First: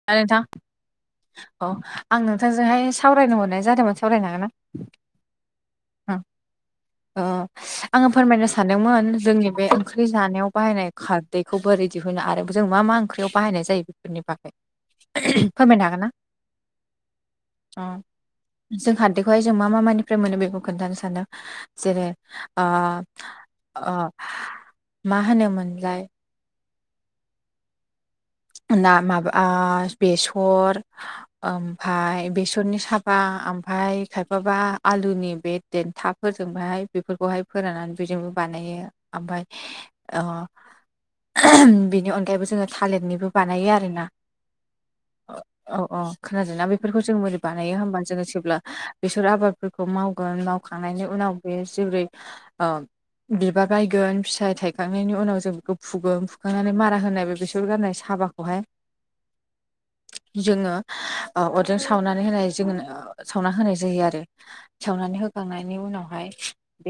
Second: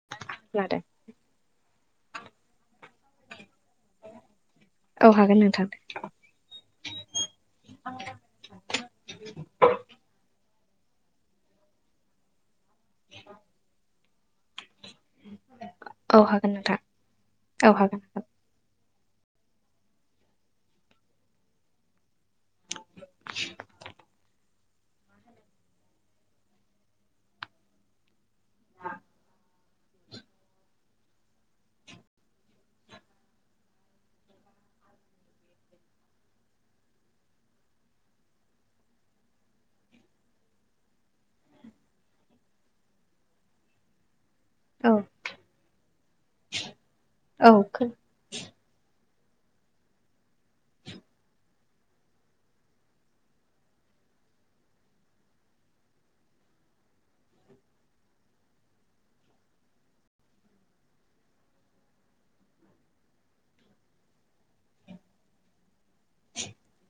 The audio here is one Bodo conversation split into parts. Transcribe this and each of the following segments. [unintelligible] नोंथां खोनादों औ आं नोंथांजोंहाय सावरायनो हरनाय जादोंमोन सावरायनो हागोनना औ हागोन नोंथां ओ आङो फोरमायनो सानदोंमोन जोंनि बे ओंख्रि जानायाव बाहायनाय खारदैखौ बोरै दिहुननो आरो जों मा मा ओंख्रियाव बाहायनाय जायो बेफोरनि बागै [unintelligible] फोरमायनो हागोन‌ ना? औ हागोन नोंथां औ हागोन औ अ जों हारदैखौहाय जों मा मा मानिफ्राय मोनो बेखौ खोन्थानो सानो जेरै ओ ओ मा होनोमोनलाय ना माबा ओ बेसर ओमफ्राय बेसरनि साबा ओमफ्राय खायफाबा आलुनि बे देन्था फोरजोंबहाय बेफोरखौहाय फोराननानै बेजोंबो बानायो ओमफ्राय ओ [unintelligible] बेनि अनगायैबो जोङो थालिरनिबो बानायो आरोना। औ औ औ खोनादों ना बेफोरखौ जों मोरै औ बानायो होमबा जोङो जेब्ला बेसर आबादफोरखौ मावगोन मावखांनायनि उनाव बे जोबोरै ओ बिबार बायगोन फिसाइ थायखांनायनि उनाव जों फुगोन फुखांनानै मारा होनायबो बेसर गारनाय साबाखौ हाय खौहाय जोङो ओ अरजों सावनानै होनाय जोङ सावना होनाय जायो आरो सावनानै होखांनायनि उनावहाय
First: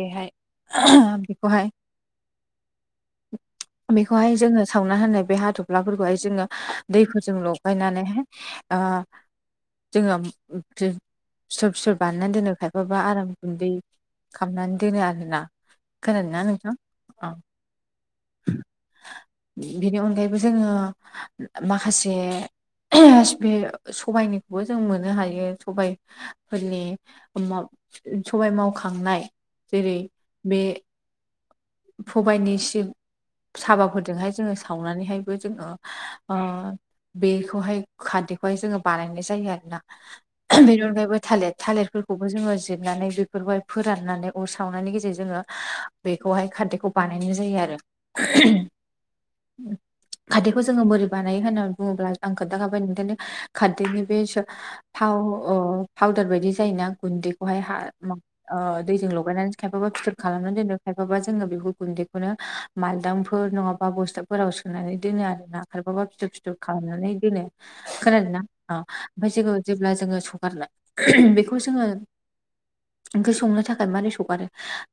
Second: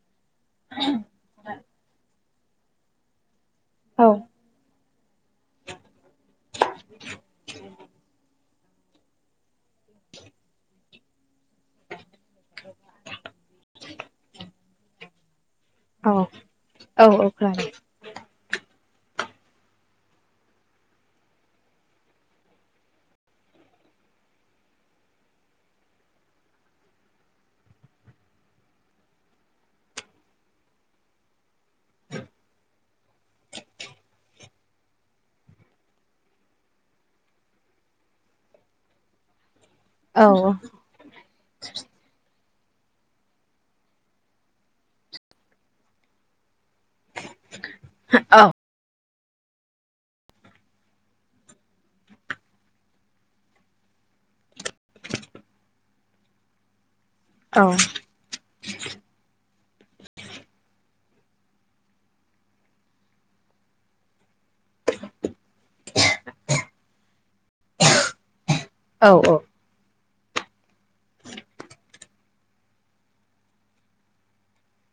बेहाय बेखौहाय [unintelligible] औ बेखौहाय जोङो सावना होननाय बे हाथ'फ्लाफोरखौहाय जोङो दैफोरजों लगायनानैहाय जोंङो फिथर फिथर बाननानै दोनो खायबाबा आराम गुन्दै खालामामनानै दोनो आरोना खानादोंना नोंथां? औ औ अ खोनादों अ बेनि अनगायैबो जोङो ओ माखासे बे सबाइनिखौबो जों मोननो हायो सबायफोरनि ओम मा सबाय मावखांनाय जेरै बे फबाइनिसिम साबाफोरजोंहाय जोङो सावनानैहायबो जोङो ओ बेखौहाय खारदैखौहाय जोङो बानायनाय जायो आरोना औ बेनि अनगायैबो थालिर थालिर बो जोङो जिरनानै बेफोरखौहाय फोराननानै अर सावनायनि गेजेरजों जोङो बेखौहाय खारदै खौ बानायनाय जायो आरो। औ [unintelligible] खारदैखौ जोङो बोरै बानायो होननानै बुङोब्ला आं खोन्थाखाबाय ओंखायनो खारदैनि बे थाव ओ पावदार बायदि जायोना गुन्दै बेहाय औ हा ओ दैजों लगायनानै खायफाबा फिथोर खालामनानै दोनो थायफाबा जोङो बेफोर गुन्दैखौनो मालदांफोर नङाबा बस्थु फोराव सोनानै दोनो आरो ना खायफाबा फिथोब फिथोब खालामनानै दोनो। खोनादोंना औ ओमफ्राय जोङो जेब्ला जोङो सुगारला [unintelligible] बेखौ जोङो ओंख्रि संनो थाखाय मारै सगारो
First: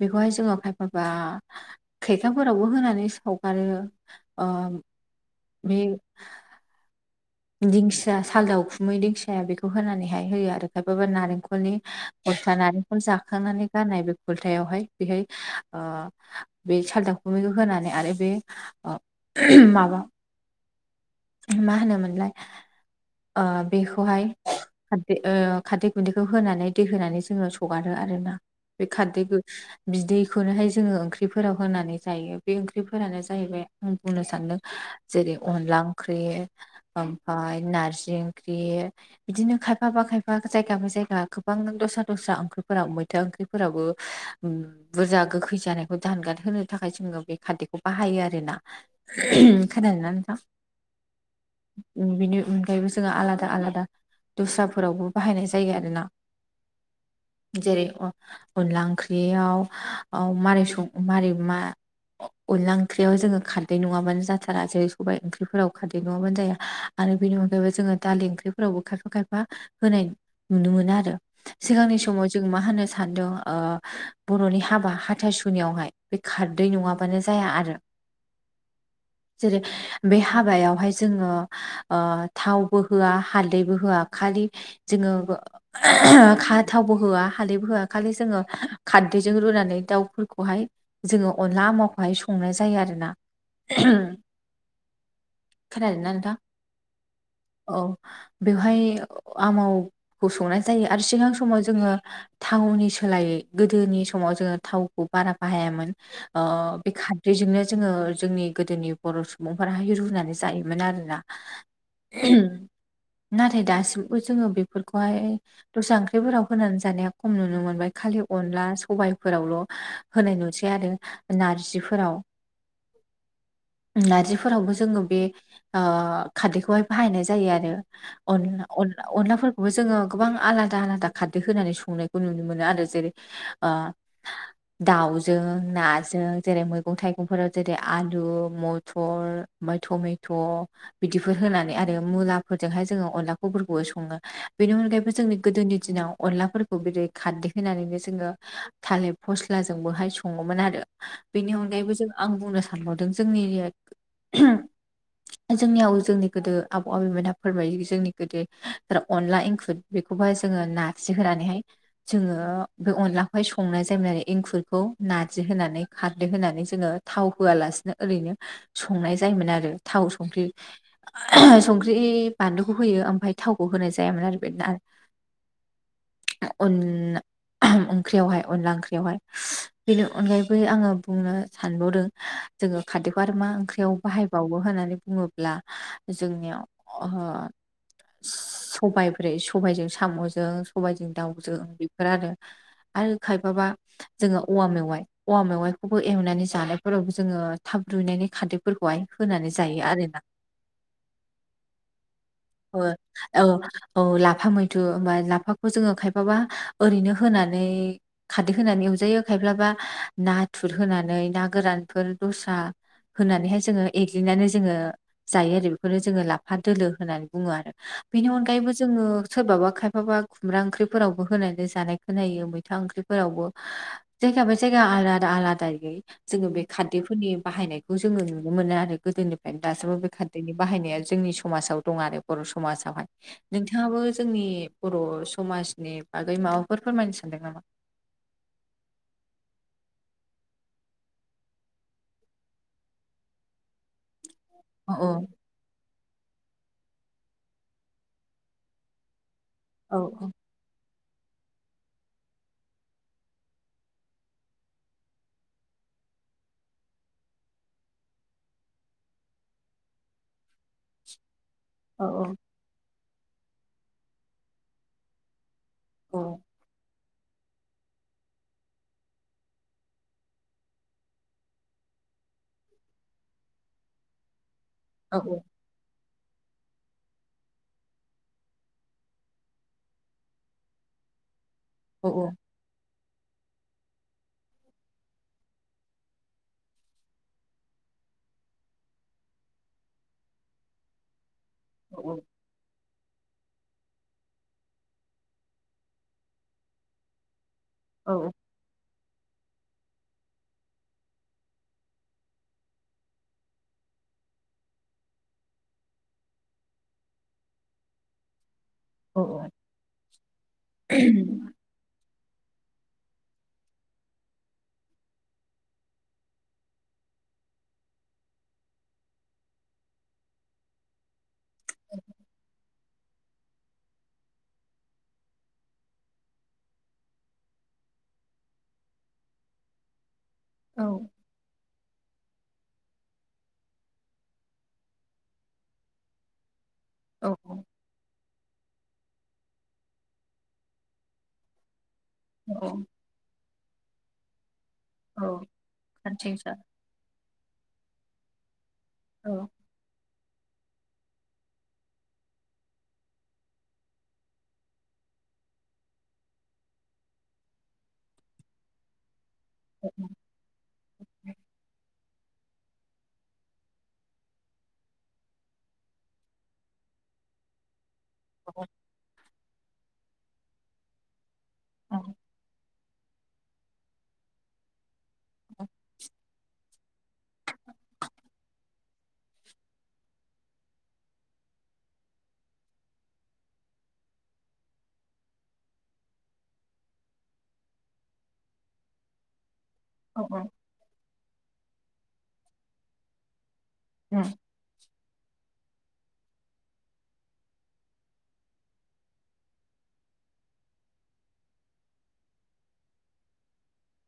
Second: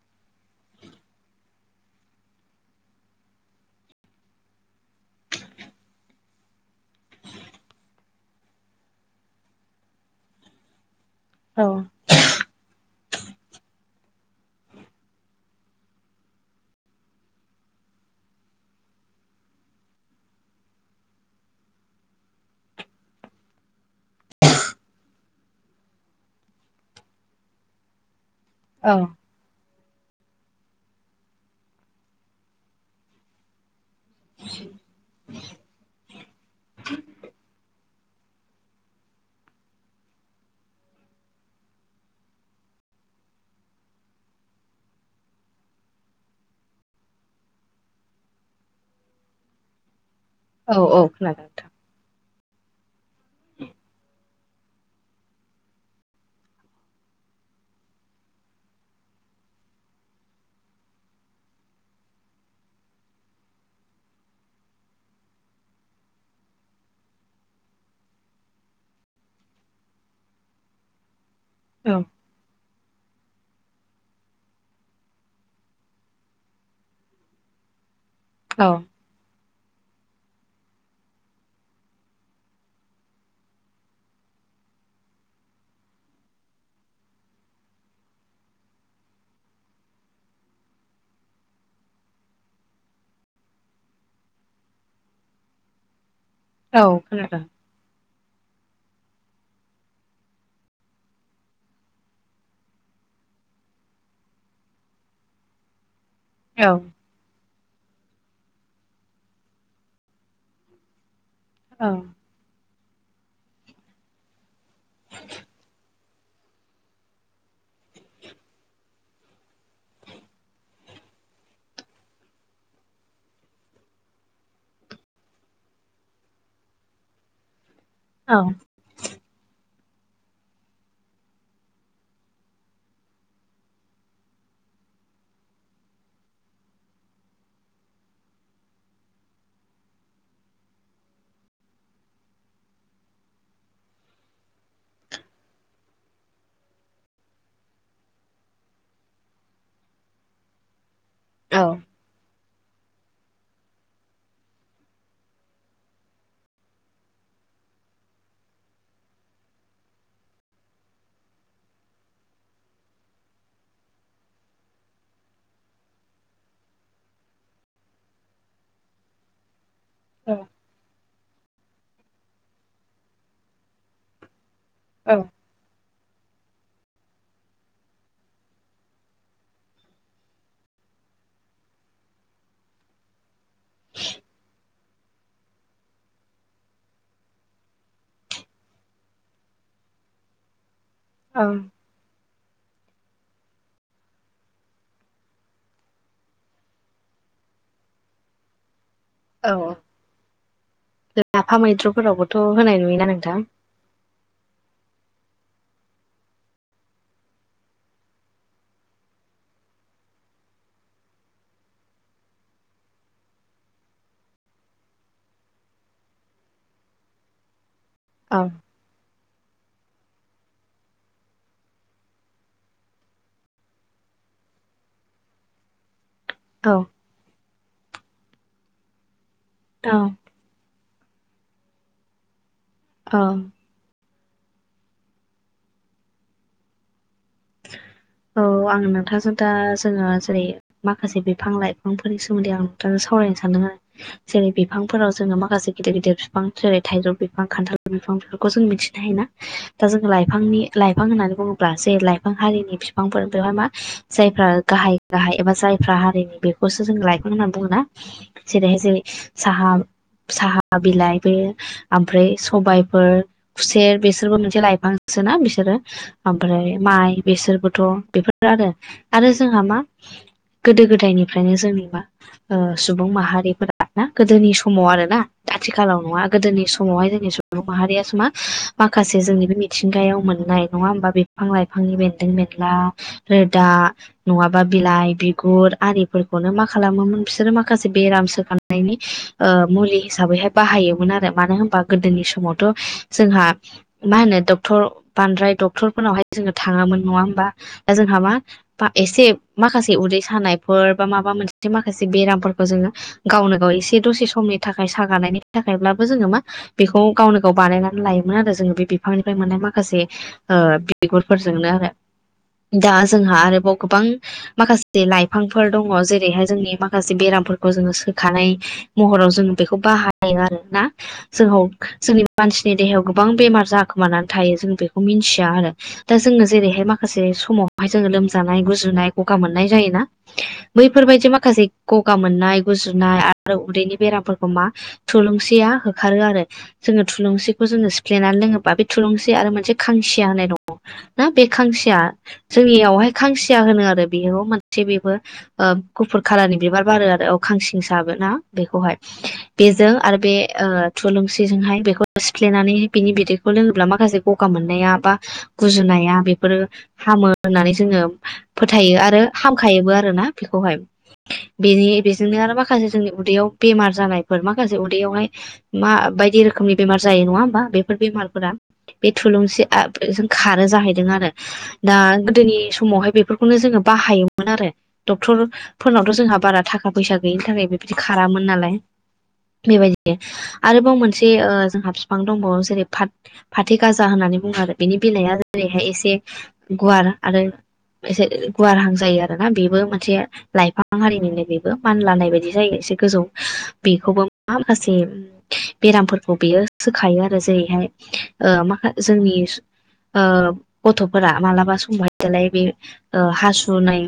बेखौहाय जोङो माबा खैखाफोरावबो होनानै सावगारो ओ बे दिंखिया सालदाखुमै दिंखया बेखौ होनानैहाय होयो आरो खायफाबा नारेंखलनि खलथा नारिेंखल जाखांनानै गाननाय बे खल्थायावहाय बेहाय ओ बे सालदांखुमैखौ होनानै आरो बे ओ [unintelligible] माबा मा होनोमोनलाय ओ बेखौहाय खारदै ओ खारदै गुन्दैखौ होनानै दै होनानै जोङो सगारो आरो ना बे खारदै खो बिदैखौनोहाय जोङो ओंख्रिफोराव होनानै जायो बे ओंख्रिफोरानो जाहैबाय बुंनो सानदों जेरै अनला ओंख्रि ओमफ्राय नारजि ख्रि बिदिनो खायफा बा खायफा जायगा बा जायगा गोबां नों दस्रा दस्रा ओंख्रिफोराव मैथो ओंख्रि फोरावबो बुरजा गोखै जानायखौ दानगार होनो थाखाय जोङो बे खारदैखौ बाहायो आरो ना खोनादों ना नोंथां औ औ खोनादों नोंथां उ बिनि अनगायैबो जोंहा आलादा आलादा दस्राफोरावबो बाहायनाय जायो आरोना जेरै अनला ओंख्रियाव मारै सं मारै मा अनला ओंख्रियाव जोङो खारदै नङाबानो जाथारा जेरै सबाय ओंख्रिफोराव खारदै नङाबानो जाया आरो बेनि अनगायैबो जोङो दालि ओंख्रिफोरावबो खायफा खायफा होनाय नुनो मोनो आरो सिगांनि समाव जों मा होनो सानदों बर'नि हाबा हाथासुनियावहाय बे खारदै नङा बानो जाया आरो औ जेरै बे हाबायावहाय जोङो थावबो होआ हालदैबो होआ खालि जोङो खा थावबो होआ हालदैबो होआ खालि जोङो खारदैजों रुनानै दाउफोरखौहाय जोङो अनला आमावखौहाय संनाय जायो आरोना खोनादों ना नोंथां औ खोनादों औ बेवहाय आमावखौ संनाय जायो आरो सिगां समाव जोङो थावनि सोलायै गोदोनि समाव जोङो थावखौ बारा बाहायामोन औ बे खारादैजोंनो जोङो जोंनि गोदोनि बर' सुबुंफोराहाय रुनानै जायोमोन आरोना औ नाथाय दासिमबो जोङो बे फोरखौहाय दस्रा ओंख्रिफोराव होनानै जानाय खम नुनो मोनबाय खालि अनला सबायफोरावल' होनाय नुसै आरो नारजिफोराव नारजिफोरावबो जोङो बे ओ खारदैखौहाय बाहायनाय जायो आरो अनलाफोर खौबो जोङो गोबां आलादा आलादा खारदै होनानै संनायखौ नुनो मोनो आरो जेरै ओ दाउजों नाजों जेरै मैगं थाइगंफोराव जेरै आलु मथर ओमफ्राय टमेट' बिदिफोर होनानै आरो मुलाफोरजोंहाय जोङो अनलाखौफोरखौबो सङो बेनि अनगायैबो जोंनि गोदोनि दिनाव अनलाफोरखौ गोदो खारदै होनानैनो जोङो थालिर फस्लाजों बहाय सङोमोन आरो बेनि अनगायैबो जों आं बुंनो सानबावदों जोंनि जोंनियाव जोंनि गोदो आबौ आबैमोनहा फोरमायो जोंनि गोदो अनला एंखुर बेखौहाय जोङो नारजि होनानैहाय जोङो बे अनलाखौहाय संनाय जायोमोन आरो एंखुरखौ नारजि होनानै खारदै होनानै जोङो थाव होआलासिनो ओरैनो संनाय जायोमोन आरो थाव संख्रि संख्रि बानलुखौ होयो ओमफ्राय थावखौ होनाय जायामोन आरो बे औ अनला ओंख्रियावहाय अनला ओंख्रियावहाय बेनि अनगायैबो आङो बुंनो सानबावदों जोङो खारदैखौ आरो मा ओंख्रियाव बाहायबावो होननानै बुङोब्ला जोंनियाव ओ सबाब्रे सबायजों साम'जों सबायजों औ दाउजों बेफोर आरो आरो खायफाबा जोङो औवा मेवाइ औवा मेवाइखौबो एवनानै जानायफोराव जोङो थाब रुयनायनि खारदैफोरखौहाय होनानै औ जायो आरोना लाफा मैद्रुफोरावबोथ' होनाय औ नुयोना नोंथां औ लाफा मैथ्रु बा लाफाखौ जोङो खायफाबा ओरैनो होनानै खारदै होनानै एवजायो खायफाबा नाथुर होनानै ना गोरानफोर दस्रा होनानैहाय जोङो एग्लिनानै जोङो जायो आरो बेखौनो जोङो लाफा दोलो होननानै बुङो आरो बेनि अनगायैबो जोङो सोरबाबा खायफाबा खुमब्रा ओंख्रिफोरावबो होनानै जानायखौ नायो मैथा ओंख्रिफोरावबो हा जायगा बा जायगा आलादा आलादा गो जोङो बे औ खारदैफोरनि बाहायनायखौ जोङो नुनो मोनो आरो गोदोनिफ्रायनो औ दासिमबो बे खारदै खारदैनि बाहायनाया जोंनि समाजाव दं आरो बर' समाजाव अ नोंथाङाबो जोंनि बर' समाजनि बागै माबाफोर फोरमायनो सानदों नामा औ आं नोंथांजों दा जोङो जेरै माखासे बिफां लाइफांफोरनि सोमोन्दै आं नोंथां सावरायनो सानदों आरो जेरै औ बिफांफोराव जोङो माखासे गेदेर गेदेर बिफां जेरै थाइजौ बिफां खान्थाल बिफां बेफोरखौ जों मिथिनो हायो ना दा औ जों लाइफांनि लाइफां होन्नानै बुङोब्ला जे लाइफां बिफां हारिनि बिफांफोर बेवहाय मा जायफ्रा गाहाय गाहाय एबा जायफ्रा हारिनि बे बेखौसो जों लायफां होनना बुङोना जेरैहाय जेरै साहा साहा बिलाइ बे औ आमफ्राय सबायफोर खुसेर बिसोरबो मोनसे लाइफांसोना बिसोरो औ आमफ्राय माइ बेसोरबोथ' बेफोर आरो आरो जोंहा मा गोदो गोदायनिफ्रायनो जोंनि मा ओ‌ सुबुं माहारिफोरा दा गोदोनि समाव आरो ना औ आथिखालाव नङा गोदोनि समावहाय जोंनि सुबुं' माहारिख सो मा माखासे जोंनि बे मिथिंगायाव मोननाय नङा होमबा बिफां लाइफांनि औ बेन्दों बेनला हो रोदा नङाबा बिलाइ बिगुर आरिफोरखौनो मा खालामोमोन बिसोरो माखासे बेराम सोखानो हानायनि ओ मुलि हिसाबैहाय बाहायोमोन आरो मानो होन होनबा गोदोनि समावथ' जोंहा मा होनो डक्टर बांद्राय डक्टरफोरनावहाय जोङो थाङामोन नङा होमबा दा औ जोंहा मा बा एसे माखासे उदै सानायफोर बा माबा मोनसे माखासे बेरामफोरखौ जोङो गावनो गाव एसे दसे समनि थाखाय सागानायनि थाखायब्लाबो जोङो मा बेखौ गावनो गाव बानायनानै लायोमोन आरो जोङो बे औ बिफांनिफ्राय मोननाय माखासे ओ जोंनो आरो दा जोंहा आरोबाव गोबां माखासे लाइफांफोर दङ जेरैहाय जोंनि माखासे बेरामफोरखौ जोङो सोखानाय महराव जोंङो बेखौ बाहायो आरो ना जोहौ जोंनि मानसिनि देहायाव गोबां बेमार जाखोमानानै थायो जों बेखौ मिनथिआ आरो दा जोङो जेरैहाय माखासे समावहाय जोङो लोमजानाय गुजुनाय ग'गा मोननाय जायोना बैफोरबादि माखासे ग'गा मोननाय गुजुनाय आरो उदैनि बेरामफोरखौ मा थुलुंसिआ होखारो आरो जोङो औ थुलुंसिखौ जोङो सिफ्लेनानै लोङोबा बे थुलुंसि आरो मोनसे खांसिआ होननाय दङो औ ना बे खांसिआ औ जोंनिआवहाय खांसिआ होनो आरो बेयाव मा थिक बेबो औ ओ गुफुर खानसिंसा खालारनि बिबार बारो आरो औ खांसिंसा आबो ना बेखौहाय औ बेजों आरो बे ओ थुलुंसिजोंहाय बेखौ सिफ्लेनानै बिनि बिदैखौ लोङोब्ला माखासे ग'गा मोननायाबा गुजुनाया बेफोरो हामो होननानै जोङो फोथायो आरो औ हामखायोबो आरो ना बेखौहाय बेनि बेजोंनो आरो माखासे जोंनि उदैआव बेमार जानायफोर माखासे उदैयावहाय मा बायदि रोखोमनि बेमार जायो नङा होमबा बेफोर बेमार फोरा औ बे थुलुंसि आ बेजों खारो जाहैदों आरो दा औ गोदोनि स समावहाय बेफोरखौनो जोङो बाहायोमोन आरो डक्टर फोरनावथ' जोंहा बारा थाखा थाखा फैसा गैयिनि थाखाय बिदि खारामोन नालाय बेबायदि आरोबाव मोनसे ओ जोंहा बिफां दंबावो जेरै फाथै गाजा होननानै बुङो आरो बेनि बिलाया ओरैहाय एसे गुवार आरो एसे गुवारहां जायो आरो ना बेबो। मोनसे औ औ लाइफां हारिनिनो बेबो मानलानाय बायदि जायो एसे गोजौ बेखौबो मा खासे बेरामफोरखौ बेयो सोखायो आरो जेरैहाय ओ माखा जोंनि। ओ गथ'फोरा मालाबा समावहाय दालाय बे हासुनाय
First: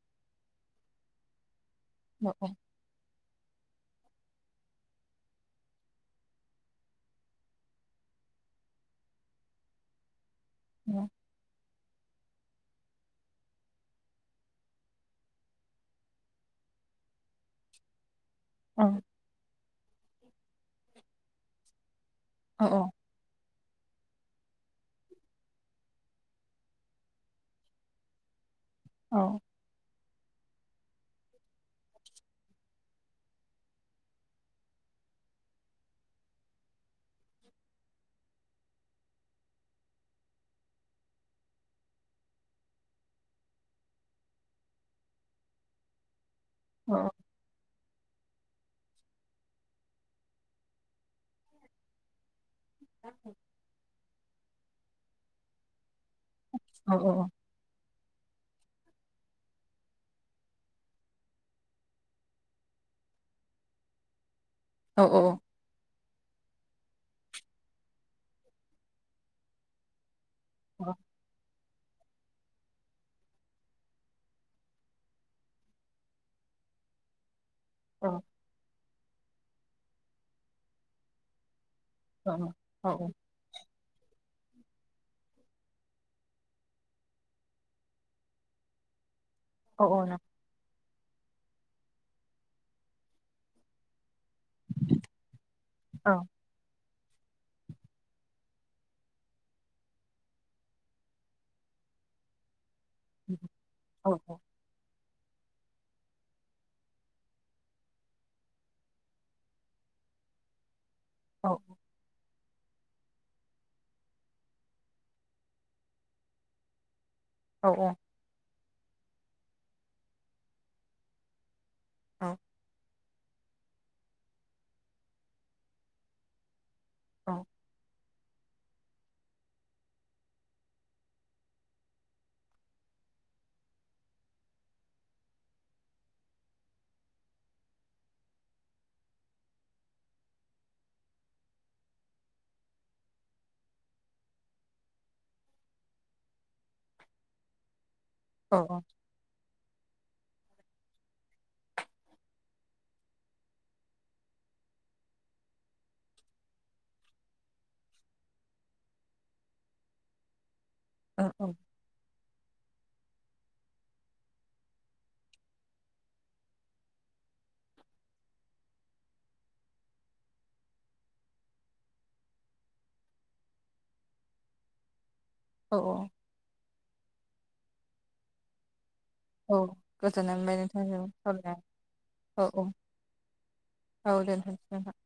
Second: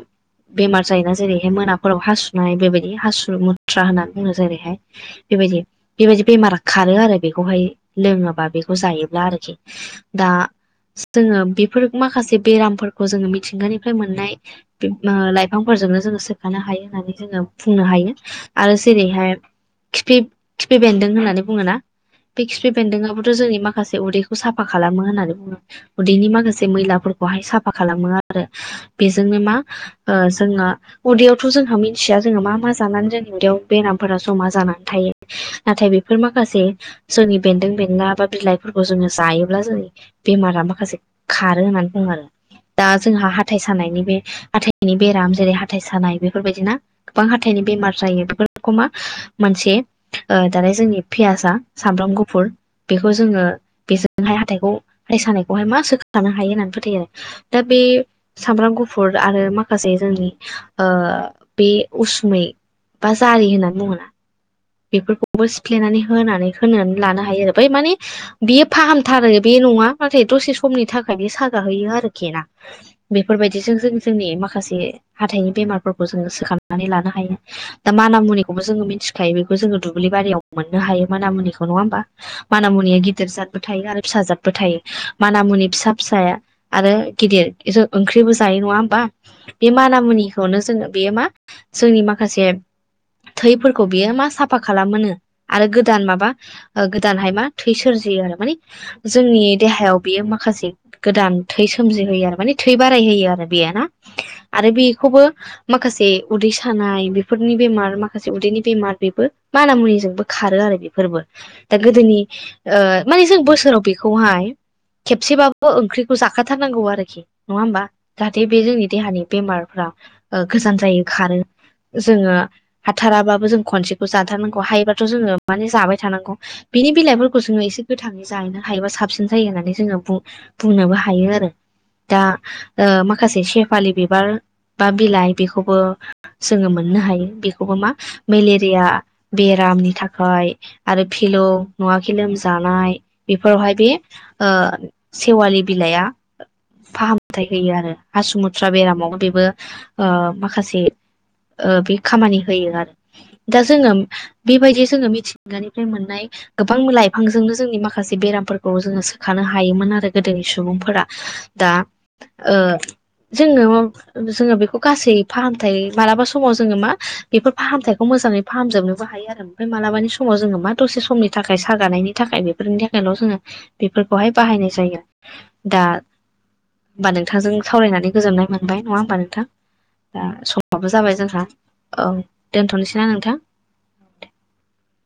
बेमार जायोना जेरैहाय मोनाफोराव औ औ हासुनाय बेबायदि हासु मुथ्रा होननानै बुङो जेरैहाय। बेबायदि बेबायदि बेमारा खारो आरो बेखौहाय लोङोबा बेखौ जायोब्ला आरोखि दा जोङो बेफोर माखासे बेरामफोरखौ जोङो मिथिंगानिफ्राय मोननाय। ओ लाइफांफोरजोंनो जोङो सोखानो हायो होननानै जोङो बुंनो हायो। आरो जेरैहाय खिफि खिफि बेन्दों होननानै बुङोना बे किफि बेन्दोंआबोथ' जोंनि माखासे उदैखौ साफा खालामो होननानै बुङोब्ला। उदैनि माखासे मैलाफोरखौहाय साफा खालामो आरो औ बेजोंनो मा। ओ जोंहा उदैयावथ' जोंहा मिन्थिया जोङो मा मा जानानै जोंनि उदैयाव बेरामफोरा ज'मा जानानै थायो। नाथाय बेफोर माखासे जोंनि बेन्दों बेनला बा बिलाइफोरखौ जोङो जायोब्ला जों। बेमारा माखासे खारो होननानै बुङो आरो दा जोंहा हाथाइ सानायनि बे हाथाइनि बेराम जेरै हाथाइ सानाय बेफोरबायदि ना अ गोबां हाथाइनि बेमार जायो बेफोरखौमा मोनसे ओ दानाय जोंनि पियासा सामब्राम गुफुर बेखौ जोङो बेजोंहाय हाथाइखौ हाथाइ सानायखौहाय मा सोनो हायो होननानै फोथायो आरो। दा बे सामब्राम गुफुर आरो माखासे जोंनि ओ बे उसुमै बा जारि होननानै बुङोना बेफोरखौबो थुफ्लेनानै होनानै होनानै लानो हायो आरो बै माने बेयो फाहामथारो बे नङा नाथाय दसे। समनि थाखाय बे सागाहोयो आरोखि ना बेफोरबायदिजों जों जोंनि माखासे हाथायनि बेमारफोरखौ जोङो सोखांनानै लानो हायो। दा मान मुनिखौबो जोङो मिथिखायो बेखौ जोङो दुब्लि बारियाव मोननो हायो मानामुनिखौ नङा होमबा? औ मानामुनिया गिदिर जादबो थायो आरो फिसाजादबो थायो मानामुनि फिसा फिसाया आरो गिदिर ओंख्रिबो जायो नङा होमबा? बे औ माना नों मुनिखौनो जोङो बेयो मा जोंनि माखासे थैफोरखौ बेयो मा सा साफा खालामोनो आरो गोदान औ माबा गोदानहाय मा थै सोरजियो आरो माने। जोंनि देहायाव बियो माखासे गोदान थै सोमजिहोयो आरो माने। थै बारायहोयो आरो बेयो ना। औ औ आरो बेखौबो माखासे उदै सानाय बेफोरनि बेमार माखासे उदैनि बेमार बेबो माना मुनिजोंबो खारो आरो बेफोरबो दा गोदोनि ओ माने जों बोसोराव बेखौहाय खेबसेबाबो ओंख्रिखौ जाखाथारनांगौ आरोखि नङा औ होमबा जाहाथे बे जोंनि देहानि बेमारफ्रा गोजान जायो खारो जोङो हाथाराबाबो जों खनसेखौ जाथारनांगौ हायोबाथ' जोङो माने जाबाय थानांगौ बिनि औ बिलाइफोरखौ जोङो एसे गोाङै जाहैनो हायोबा साबसिन जायो होननानै जोङो बुंनोबो हायो आरो दा ओ माखासे सेफालि बिबार बा बिलाइ बेखौबो जोङो मोननो हायो बेखौबो मा मेलेरिया या बेरामनि थाखाय आरो फिलौ नङाखै लोमजानाय बेफोरावहाय बे ओ सेवालि बिलाइआ फाहामथाय होयो आरो हासुमुथ्रा औ बेरामाव बेबो ओ माखासे बे खामानि होयो आरो दा जोङो बेबायदि जोङो मिथिंगानिफ्राय मोननाय गोबां लाइफांजोंनो जोंनि माखासे बेरामफोरखौ जोङो सोखानो हायोमोन आरो गोदोनि सुबुंफोरा औ दा ओ जोङो जोङो बेखौ गासै फाहामथाय मालाबा समाव जोङो मा बेफोर फाहामथाय बेखौ मोजाङै फाहामजोबनोबो हायो आरो ओमफ्राय मालाबानि समाव जोङो मा दसे समनि थाखाय सागानायनि थाखाय बे बेफोरनि थाखायल' जोङो बेफोरखौहाय बाहायनाय जायो। औ दा होमबा नोंथांजों सावरायनानै गोजोननाय मोनबाय नङा होमबा नों नोंथां औ दा गोजोननाय मोनबाय समाबो नोंथांजों जाबाय जोंहा सावरायनानै औ दोनथ'नोसै ना नोंथां औ दोनथसै नोंथां।